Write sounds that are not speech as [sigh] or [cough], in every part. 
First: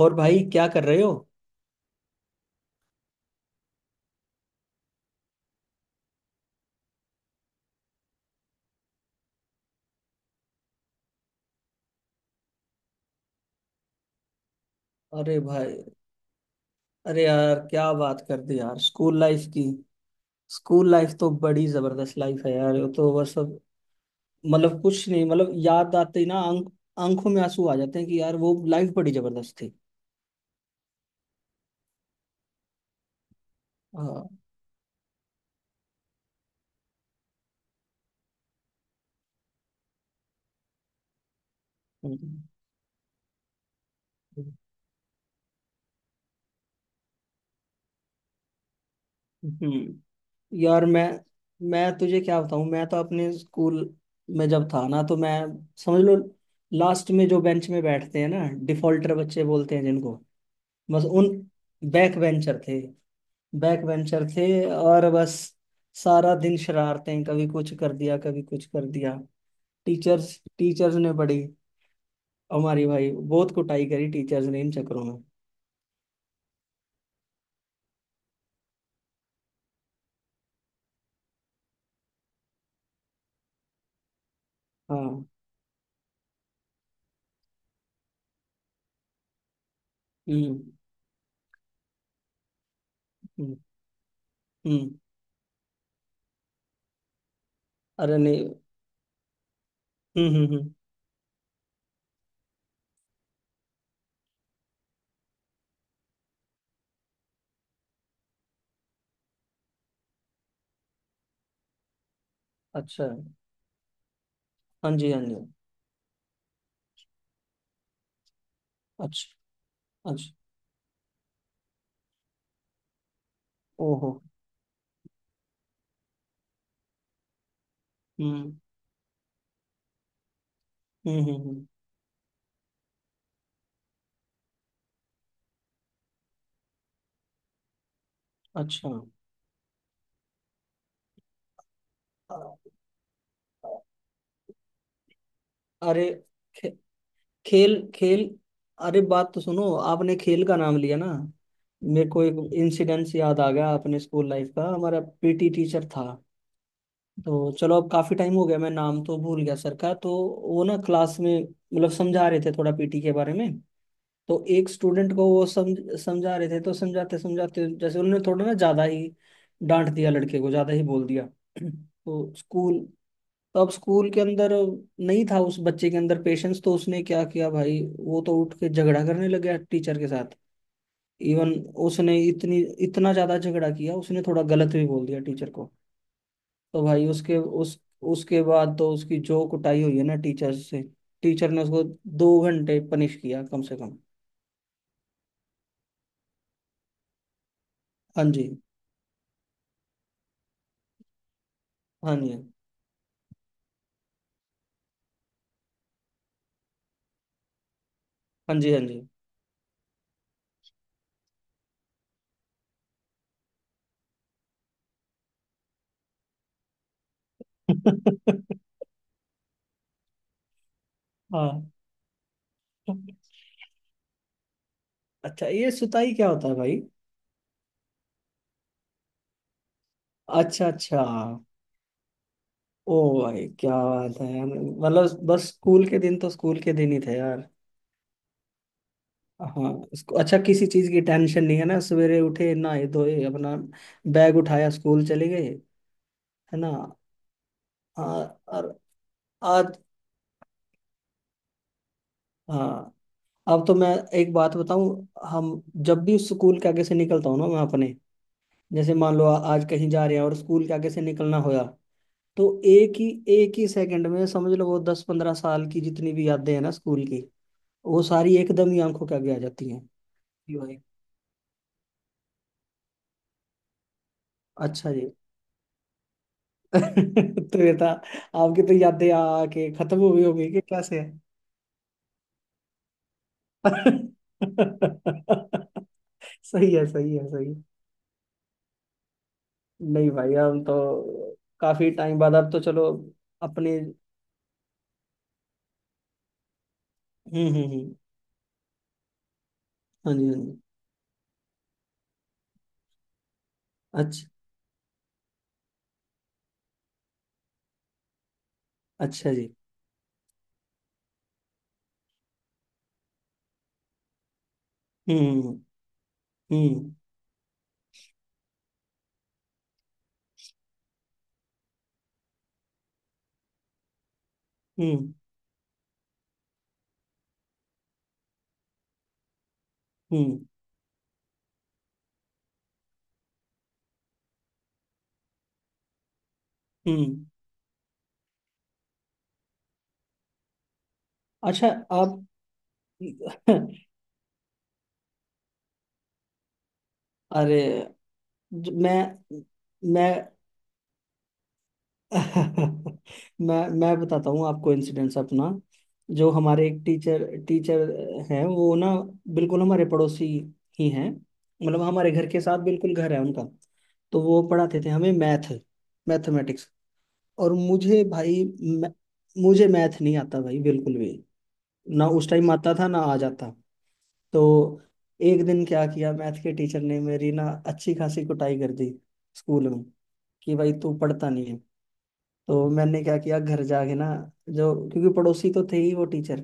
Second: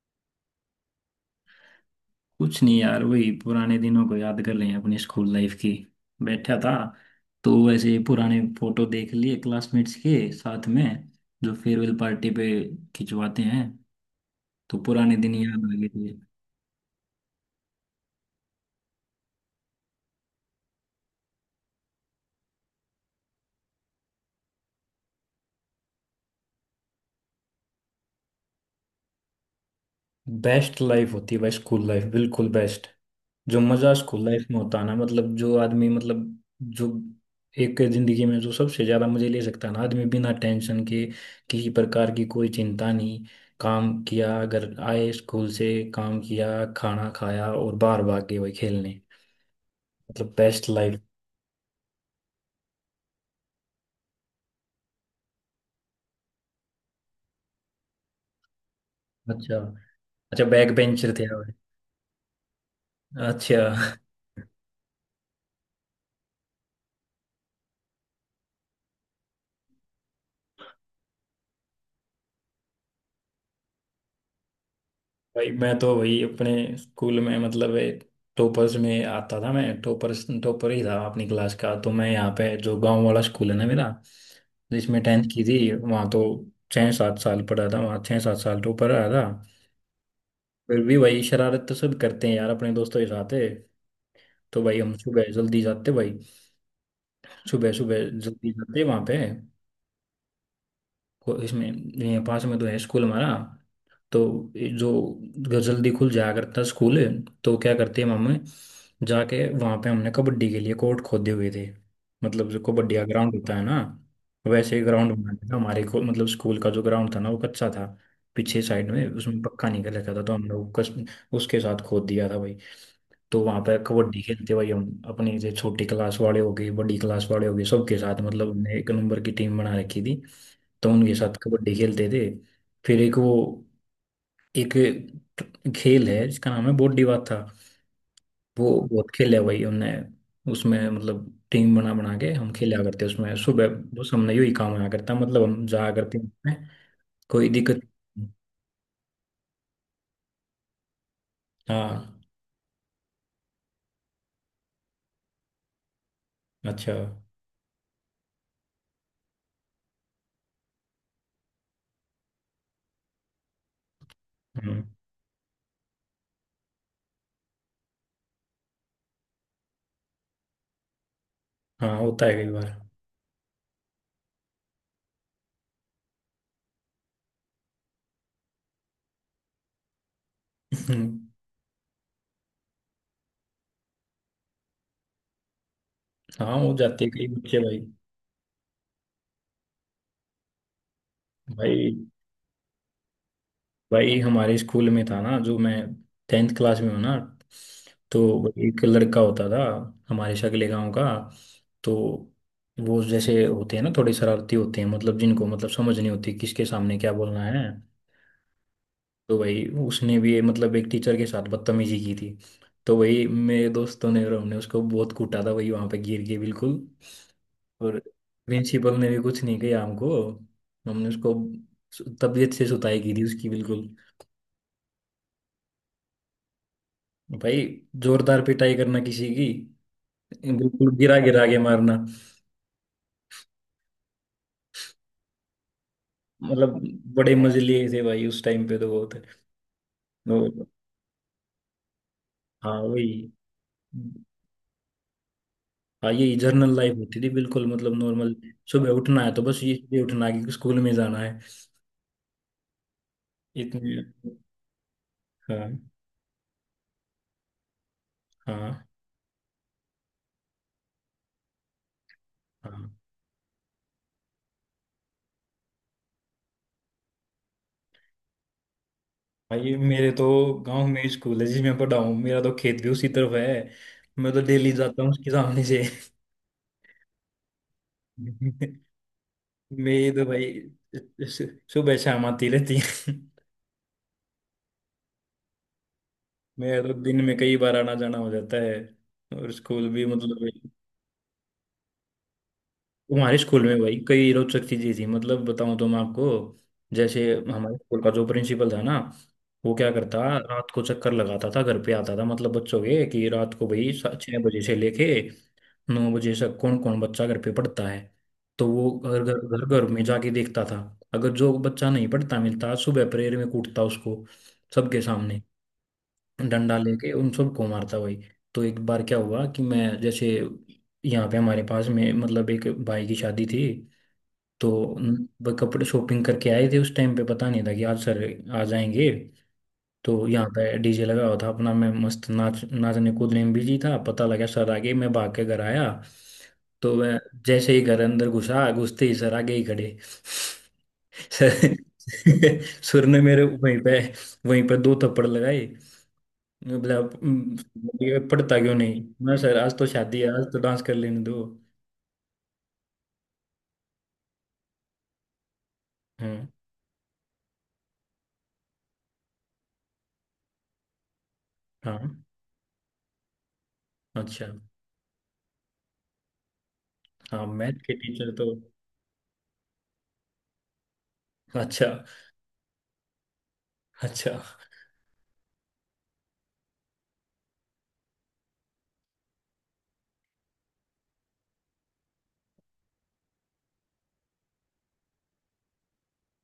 और भाई क्या कर रहे हो? कुछ नहीं यार, वही पुराने दिनों को याद कर रहे हैं अपनी स्कूल लाइफ की। बैठा था तो वैसे पुराने फोटो देख लिए क्लासमेट्स के साथ में, जो फेयरवेल पार्टी पे खिंचवाते हैं। तो पुराने दिन अरे याद आ भाई। गए थे। अरे यार क्या बात कर दी यार, स्कूल लाइफ की। स्कूल लाइफ तो बड़ी जबरदस्त लाइफ है यार, वो तो बस मतलब कुछ नहीं। मतलब याद आते ही ना आंखों में आंसू आ जाते हैं कि यार वो लाइफ बड़ी जबरदस्त थी। बेस्ट लाइफ होती है भाई स्कूल लाइफ, बिल्कुल बेस्ट। जो मजा स्कूल हाँ। लाइफ में होता है ना, मतलब जो आदमी मतलब जो एक जिंदगी में जो सबसे ज्यादा मजे ले सकता है ना आदमी, बिना टेंशन के, किसी प्रकार की हम्म, कोई चिंता नहीं। काम किया, अगर आए स्कूल से काम किया, खाना खाया और बाहर भाग गए वही खेलने। हम्म। मतलब बेस्ट यार लाइफ। मैं तुझे क्या बताऊं। मैं तो अपने स्कूल में जब था ना तो मैं समझ लो लास्ट में जो बेंच में बैठते हैं ना, डिफॉल्टर बच्चे अच्छा। बोलते हैं जिनको, अच्छा, बैक बस बेंचर थे उन। आप। बैक बेंचर थे। बैक अच्छा। बेंचर थे। और बस सारा दिन शरारतें, कभी कुछ कर दिया, कभी कुछ कर दिया। टीचर्स टीचर्स ने बड़ी हमारी भाई बहुत कुटाई करी टीचर्स ने इन चक्करों में। भाई मैं तो वही अपने स्कूल में मतलब टॉपर्स में आता था, मैं टॉपर्स टॉपर ही था अपनी क्लास का। तो मैं यहाँ पे जो गांव वाला स्कूल है ना मेरा, जिसमें टेंथ हाँ। की थी वहाँ तो 6-7 साल पढ़ा था। वहाँ 6-7 साल टॉपर रहा था। हम्म फिर भी भाई शरारत तो सब करते हैं यार अपने दोस्तों के साथ है। हम्म तो भाई हम्म। हम सुबह जल्दी जाते भाई, सुबह सुबह अरे नहीं। जल्दी जाते वहाँ पे। हम्म। इसमें ये पास में तो है स्कूल हमारा। तो ये जो जल्दी खुल जाया करता स्कूल। तो क्या करते हैं मम्मी, जाके वहाँ पे हमने कबड्डी के लिए कोर्ट खोदे हुए थे। मतलब जो कबड्डी का अच्छा। ग्राउंड होता है ना, वैसे ही हाँ ग्राउंड जी हाँ बना जी। था हमारे को। मतलब स्कूल का जो ग्राउंड था ना वो कच्चा था, पीछे साइड में अच्छा। उसमें पक्का नहीं कर रखा था। तो अच्छा। हम लोग कस, उसके साथ खोद दिया था भाई। तो वहां पर ओहो। कबड्डी खेलते भाई। हम अपने से छोटी क्लास वाले हो गए, बड़ी क्लास वाले हो गए, सबके साथ, मतलब हम्म हमने एक नंबर की टीम बना रखी थी। तो उनके हम्म। साथ कबड्डी खेलते थे। फिर एक वो, एक खेल है जिसका नाम है बॉडी बाथा। वो अच्छा। बहुत खेला है भाई हमने। उसमें मतलब टीम बना बना के हम अ- खेला करते उसमें सुबह। बस हमने यही काम आया करता, मतलब हम जाया अरे, करते उसमें, खे- कोई खेल दिक्कत। खेल। अरे, बात तो सुनो, आपने खेल का नाम लिया ना, मेरे को हाँ। एक इंसिडेंस याद आ गया अपने स्कूल लाइफ का। हमारा पीटी टीचर था। अच्छा। तो चलो अब काफी टाइम हो गया, मैं नाम तो भूल गया सर का। तो वो ना क्लास में मतलब समझा रहे थे थोड़ा पीटी के बारे में। तो एक हम्म। स्टूडेंट को वो समझा रहे थे। तो समझाते समझाते जैसे उन्होंने थोड़ा ना ज्यादा ही डांट दिया लड़के को, ज्यादा ही बोल दिया। [clears throat] हाँ होता है तो कई बार। स्कूल तो अब स्कूल के अंदर नहीं था उस बच्चे के अंदर पेशेंस। तो उसने क्या किया भाई, वो तो उठ के झगड़ा करने लग गया टीचर के साथ। इवन [laughs] उसने इतनी इतना ज्यादा झगड़ा किया। उसने थोड़ा गलत भी बोल दिया टीचर को। हाँ, हो तो जाती भाई है कई उसके बच्चे भाई। उस उसके बाद तो उसकी जो कुटाई हुई है ना टीचर से, टीचर ने उसको भाई, 2 घंटे पनिश किया कम से कम। भाई हमारे स्कूल में था ना, जो मैं टेंथ क्लास में हूँ ना, तो हाँ जी वो एक लड़का होता था हमारे शगले गांव का। तो हाँ जी। वो जैसे होते हैं ना थोड़े शरारती होते हैं, मतलब जिनको मतलब समझ नहीं होती किसके सामने क्या बोलना है। हाँ जी हाँ जी। तो भाई उसने भी मतलब एक टीचर के साथ बदतमीजी की थी। तो वही मेरे दोस्तों ने और हमने उसको बहुत कूटा था, वही वहां पे गिर के, बिल्कुल। और [laughs] प्रिंसिपल ने भी कुछ नहीं किया हमको। हमने उसको हाँ। तबीयत से सुताई की थी उसकी, बिल्कुल। अच्छा ये सुताई क्या होता है भाई? भाई, जोरदार पिटाई करना किसी की, अच्छा। बिल्कुल अच्छा। गिरा गिरा के मारना। ओ, भाई क्या बात है, मतलब बस स्कूल के दिन तो स्कूल के मतलब दिन ही थे बड़े यार। मजे लिए थे भाई उस टाइम पे, तो बहुत। हाँ, इसको अच्छा तो, किसी चीज की टेंशन नहीं है ना। सवेरे उठे, हाँ नहाए धोए, वही। अपना बैग उठाया, स्कूल चले गए। हाँ, यही है ना। जर्नल लाइफ होती थी, बिल्कुल, मतलब आ, नॉर्मल। और। सुबह उठना है तो बस ये आज। ये उठना है कि स्कूल में जाना है। हाँ। अब तो मैं इतने। एक बात बताऊं। हम हाँ। जब भी स्कूल के आगे से निकलता हूँ ना मैं अपने, हाँ। जैसे मान लो आज कहीं जा रहे हैं और स्कूल के आगे से निकलना होया, तो हाँ, एक ही सेकंड में समझ लो, वो 10-15 साल की जितनी भी यादें हैं ना स्कूल की, वो सारी एकदम ही आंखों के आगे आ जाती भाई हैं। मेरे तो जी भाई। गांव में ही स्कूल है जिसमें पढ़ा हूँ, मेरा तो खेत भी उसी तरफ है। मैं तो डेली अच्छा जाता हूँ जी। उसके सामने से। [laughs] तो ये था। आपकी तो [laughs] यादें आके खत्म मेरी हो गई तो होगी, भाई कि कैसे है। सुबह शाम आती रहती है। [laughs] सही मेरा है तो सही दिन है में सही कई है। बार आना जाना हो जाता है। और स्कूल भी नहीं भाई, मतलब, हम तो काफी टाइम बाद, अब तो चलो हमारे स्कूल में अपने। भाई कई रोचक चीजें थी, मतलब बताऊं तो मैं आपको। जैसे हम्म हमारे हम्म स्कूल का जो प्रिंसिपल था ना, वो क्या करता, हम्म। हाँ जी रात को चक्कर लगाता था, घर पे आता था, मतलब बच्चों के, कि रात को भाई हाँ जी। अच्छा। 6 बजे से लेके 9 बजे तक कौन कौन बच्चा घर पे पढ़ता है। तो वो घर अच्छा घर जी। घर घर में जाके देखता था। अगर जो बच्चा नहीं पढ़ता मिलता, सुबह प्रेयर में कूटता उसको, सबके सामने हम्म डंडा हम्म लेके उन सबको मारता भाई। तो एक बार क्या हुआ कि मैं जैसे, यहाँ पे हमारे पास में मतलब एक भाई की शादी थी। तो हम्म। वो कपड़े शॉपिंग करके आए थे। उस टाइम पे पता नहीं था कि आज सर आ जाएंगे। हम्म तो हम्म यहाँ पे डीजे लगा हुआ था अपना, मैं मस्त नाच नाचने कूदने में बिजी था। पता लगा सर आ गए, मैं भाग के घर आया। तो मैं हम्म। जैसे ही घर अंदर घुसा, घुसते ही सर आगे ही खड़े। [laughs] अच्छा। सर। आप? [laughs] सुर ने मेरे वहीं पे, वहीं पे 2 थप्पड़ लगाए। मतलब अरे ये पढ़ता ज- क्यों मैं नहीं। मैं, सर आज तो मैं शादी है, आज तो डांस कर लेने दो। [laughs] मैं बताता हूँ आपको इंसिडेंस अपना। जो हम्म। हमारे एक टीचर टीचर हैं वो ना बिल्कुल हमारे पड़ोसी ही हैं। मतलब हाँ। हमारे घर के साथ बिल्कुल घर है उनका। तो वो अच्छा। पढ़ाते थे हमें मैथमेटिक्स। हाँ, और मैथ के मुझे टीचर भाई तो मुझे मैथ नहीं आता भाई बिल्कुल भी। अच्छा ना उस टाइम आता था, ना आज आता। अच्छा। तो एक दिन क्या किया मैथ के टीचर ने, मेरी ना अच्छी खासी कुटाई कर दी स्कूल में, कि भाई तू पढ़ता नहीं है। तो मैंने क्या किया घर जाके ना, जो क्योंकि पड़ोसी तो थे ही वो टीचर,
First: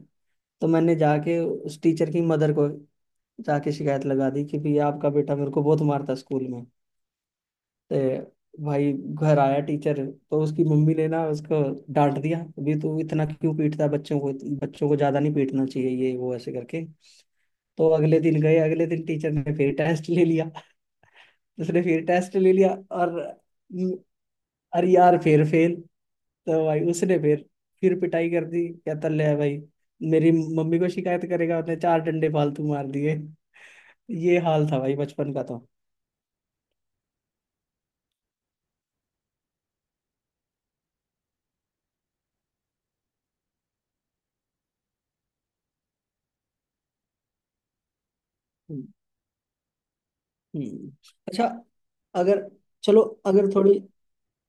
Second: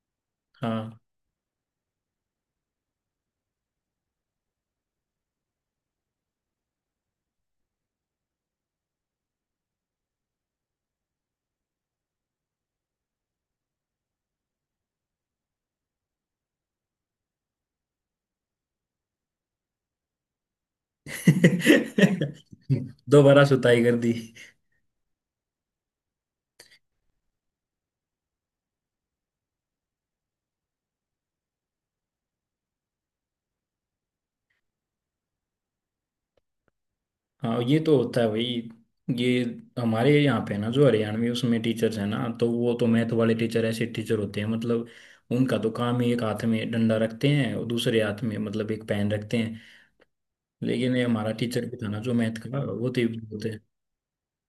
तो मैंने हाँ। जाके उस टीचर की मदर को जाके शिकायत लगा दी कि भाई आपका बेटा मेरे को बहुत मारता है स्कूल में। ते भाई घर आया टीचर, तो उसकी मम्मी ने ना उसको डांट दिया, अभी तू इतना क्यों पीटता है बच्चों को, बच्चों को ज्यादा नहीं पीटना चाहिए, ये वो ऐसे करके। तो अगले दिन गए, अगले दिन टीचर ने फिर टेस्ट ले लिया। उसने फिर टेस्ट ले लिया, [laughs] और दोबारा सुताई कर दी। अरे यार फिर फेल। तो भाई उसने फिर पिटाई कर दी, कहता ले भाई, मेरी मम्मी को शिकायत करेगा, उसने चार डंडे फालतू मार दिए। ये हाल था भाई बचपन का। तो हाँ ये तो होता है भाई। ये हमारे यहाँ पे ना जो हरियाणवी, उसमें टीचर्स हैं ना, तो वो तो मैथ वाले टीचर ऐसे टीचर होते हैं मतलब, उनका तो काम ही एक हाथ में डंडा रखते हैं और दूसरे हाथ में मतलब एक हम्म, पेन रखते हैं। हम्म। लेकिन ये हमारा अच्छा। टीचर भी था ना जो मैथ अगर का, वो तो। चलो,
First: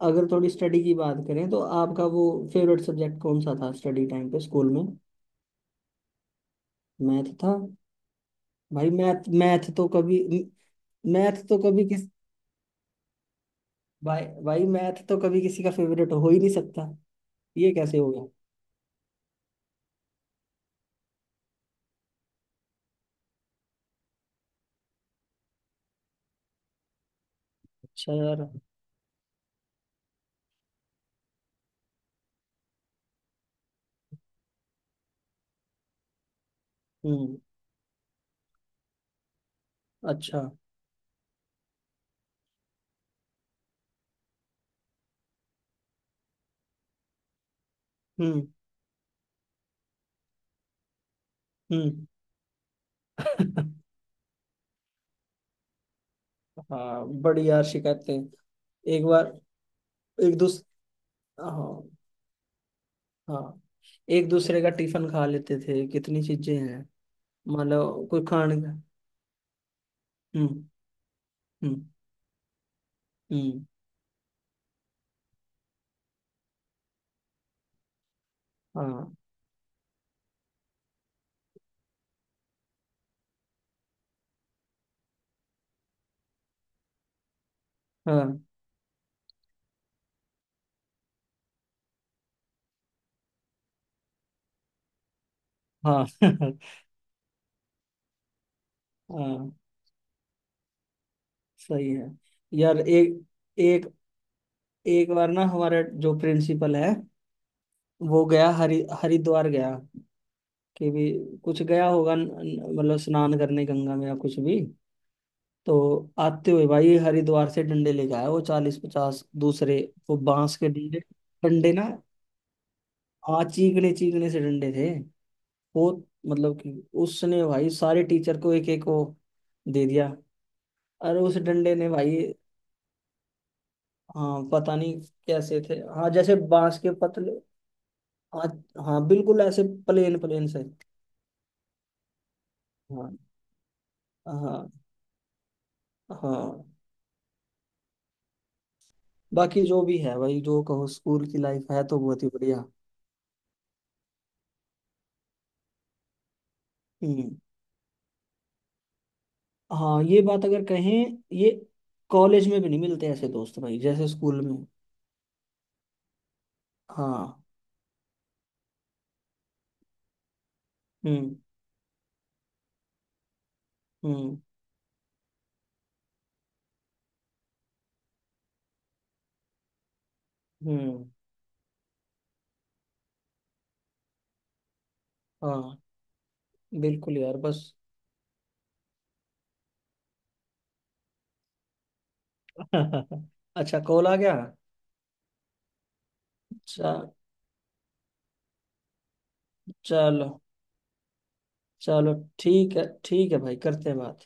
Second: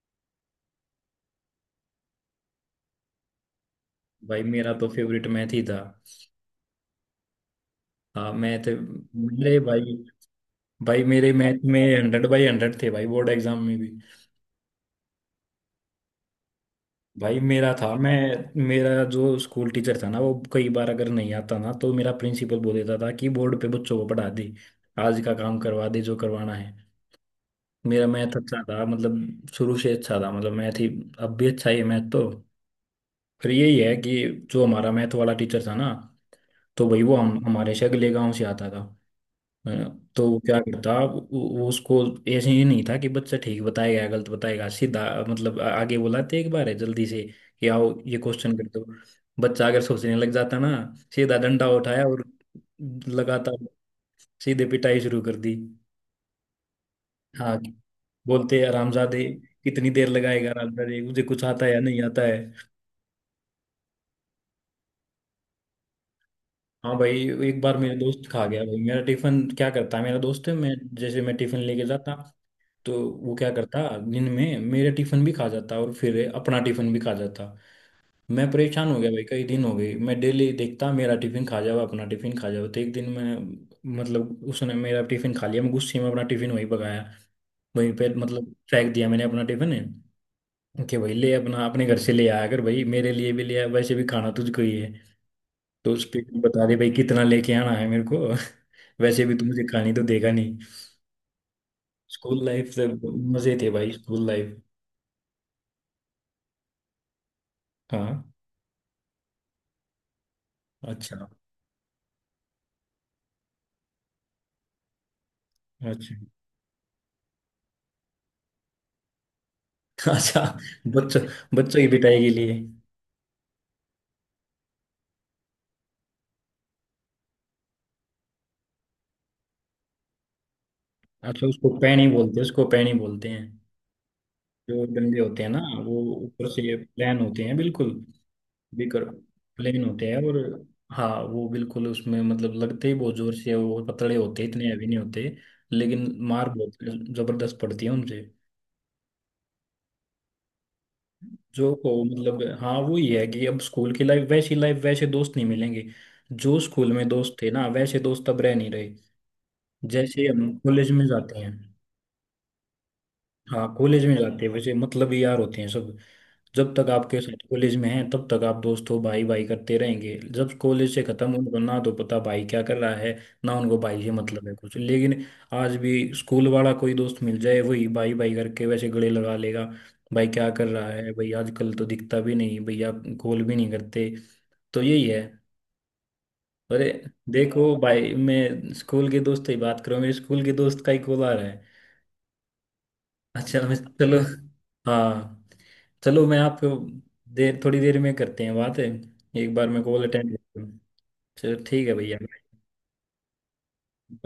अगर थोड़ी स्टडी की बात करें तो आपका वो फेवरेट सब्जेक्ट कौन सा था स्टडी टाइम पे भाई स्कूल मेरा में? तो फेवरेट मैथ ही था। मैथ था? हाँ, मैथ। भाई मैथ मेरे मैथ तो भाई, कभी, भाई मेरे मैथ तो मैथ में कभी किस 100/100 थे भाई, बोर्ड एग्जाम में भी। भाई भाई मैथ तो कभी किसी का फेवरेट हो ही नहीं सकता। भाई ये मेरा था। कैसे हो मैं, गया? मेरा जो स्कूल टीचर था ना, वो कई बार अगर नहीं आता ना, तो मेरा प्रिंसिपल बोल देता था कि बोर्ड पे बच्चों को पढ़ा दे, आज का काम करवा दे जो करवाना है। मेरा अच्छा मैथ यार। अच्छा था, मतलब शुरू से अच्छा था, मतलब मैथ ही अब भी अच्छा ही है, मैथ तो। फिर यही है कि जो हमारा मैथ वाला टीचर था ना, तो भाई वो हम हम्म। हमारे से अगले गाँव से आता था। हाँ, तो वो अच्छा। क्या करता। वो उसको, ऐसे ही नहीं था कि बच्चा ठीक बताएगा या गलत बताएगा सीधा। मतलब आगे बुलाते एक बार है जल्दी से कि आओ ये हम्म क्वेश्चन कर दो। बच्चा अगर सोचने लग जाता ना, सीधा डंडा उठाया हम्म। और लगातार [laughs] सीधे पिटाई शुरू कर दी। हाँ बड़ी हाँ, यार शिकायतें। बोलते हैं, एक हरामजादे बार। कितनी देर एक लगाएगा, दूसरे। हरामजादे मुझे कुछ आता है या हाँ नहीं आता है। हाँ। एक दूसरे का टिफिन खा लेते थे, कितनी चीजें हैं। हाँ भाई, एक मान बार मेरे लो कोई दोस्त खा खाने गया भाई का। मेरा टिफिन। क्या करता है मेरा दोस्त है, हम्म मैं जैसे मैं टिफिन हम्म लेके जाता, तो वो क्या हम्म। करता, दिन में मेरे टिफिन भी खा जाता और फिर अपना टिफिन भी खा जाता। मैं परेशान हो गया हाँ भाई कई दिन हो गए, मैं डेली देखता मेरा टिफिन खा जाओ अपना टिफिन खा जाओ। तो एक दिन मैं, मतलब उसने मेरा टिफिन खा लिया, मैं गुस्से में अपना टिफिन वहीं पकाया, वहीं पे हाँ मतलब फेंक दिया मैंने अपना टिफिन। कि भाई ले, अपना अपने घर से ले आया कर भाई, मेरे लिए भी ले आया, वैसे भी खाना तुझको ही है। तो उस हाँ। पे बता दे [laughs] भाई कितना लेके आना है मेरे को। [laughs] वैसे भी तू हाँ मुझे खानी तो देगा नहीं। सही है। स्कूल लाइफ यार से एक मजे थे एक भाई, स्कूल लाइफ। एक बार ना हमारा जो प्रिंसिपल है वो हाँ। गया हरिद्वार गया, कि भी अच्छा। कुछ गया होगा मतलब स्नान करने गंगा में या कुछ भी। तो अच्छा। आते हुए भाई हरिद्वार से डंडे लेके आया, वो 40-50 दूसरे, [laughs] वो अच्छा, बांस के डंडे, बच्चों, डंडे बच्चों ना, की पिटाई के लिए। आ चीकने चीकने से डंडे थे वो, मतलब कि उसने भाई सारे टीचर को एक एक को दे दिया। अरे उस अच्छा, उसको डंडे ने पैनी भाई। बोलते हैं, उसको पैनी बोलते हैं। हाँ पता जो नहीं डंडे होते हैं ना, कैसे थे। वो हाँ जैसे ऊपर से बांस के प्लेन पतले। होते हैं, बिल्कुल। हाँ बिकर हाँ बिल्कुल ऐसे। प्लेन होते हैं, प्लेन और। प्लेन से। हाँ, वो बिल्कुल उसमें मतलब लगते ही बहुत हाँ जोर से है, वो पतले होते हैं, इतने हाँ हैवी नहीं होते। लेकिन मार हाँ। बहुत जबरदस्त पड़ती है उनसे। बाकी जो भी है भाई, जो कहो, स्कूल की लाइफ जो है तो को बहुत ही मतलब, बढ़िया। हाँ वो ये है कि अब स्कूल की लाइफ, वैसी लाइफ वैसे दोस्त नहीं मिलेंगे। जो स्कूल में दोस्त हम्म। थे ना, वैसे दोस्त अब रह नहीं रहे। हाँ ये जैसे बात हम अगर कॉलेज में कहें। जाते ये हैं। कॉलेज में भी नहीं मिलते ऐसे दोस्त हाँ, भाई, कॉलेज जैसे में स्कूल जाते हैं में। वैसे मतलबी यार होते हैं सब। जब तक आपके हाँ। साथ कॉलेज में हैं, तब तक आप दोस्त हो, भाई भाई करते रहेंगे। जब कॉलेज से खत्म, हम्म उनको ना तो पता भाई क्या कर रहा है, ना उनको भाई से हम्म मतलब है कुछ। लेकिन आज भी स्कूल वाला कोई दोस्त मिल जाए, वही भाई भाई करके वैसे गले लगा लेगा। भाई क्या कर रहा हम्म। है भाई, आजकल तो दिखता भी नहीं भैया, कॉल भी नहीं करते। तो यही है। हाँ अरे, बिल्कुल यार देखो बस। भाई, मैं स्कूल के दोस्त की बात करूँ, मेरे स्कूल के दोस्त का ही कॉल आ रहा है। [laughs] अच्छा मैं अच्छा कॉल आ चलो, गया। हाँ, चलो मैं आपको चा, देर, थोड़ी देर में करते हैं बात है। एक बार मैं कॉल अटेंड। चलो चलो ठीक है चलो। भैया। ठीक है भाई, करते हैं बात।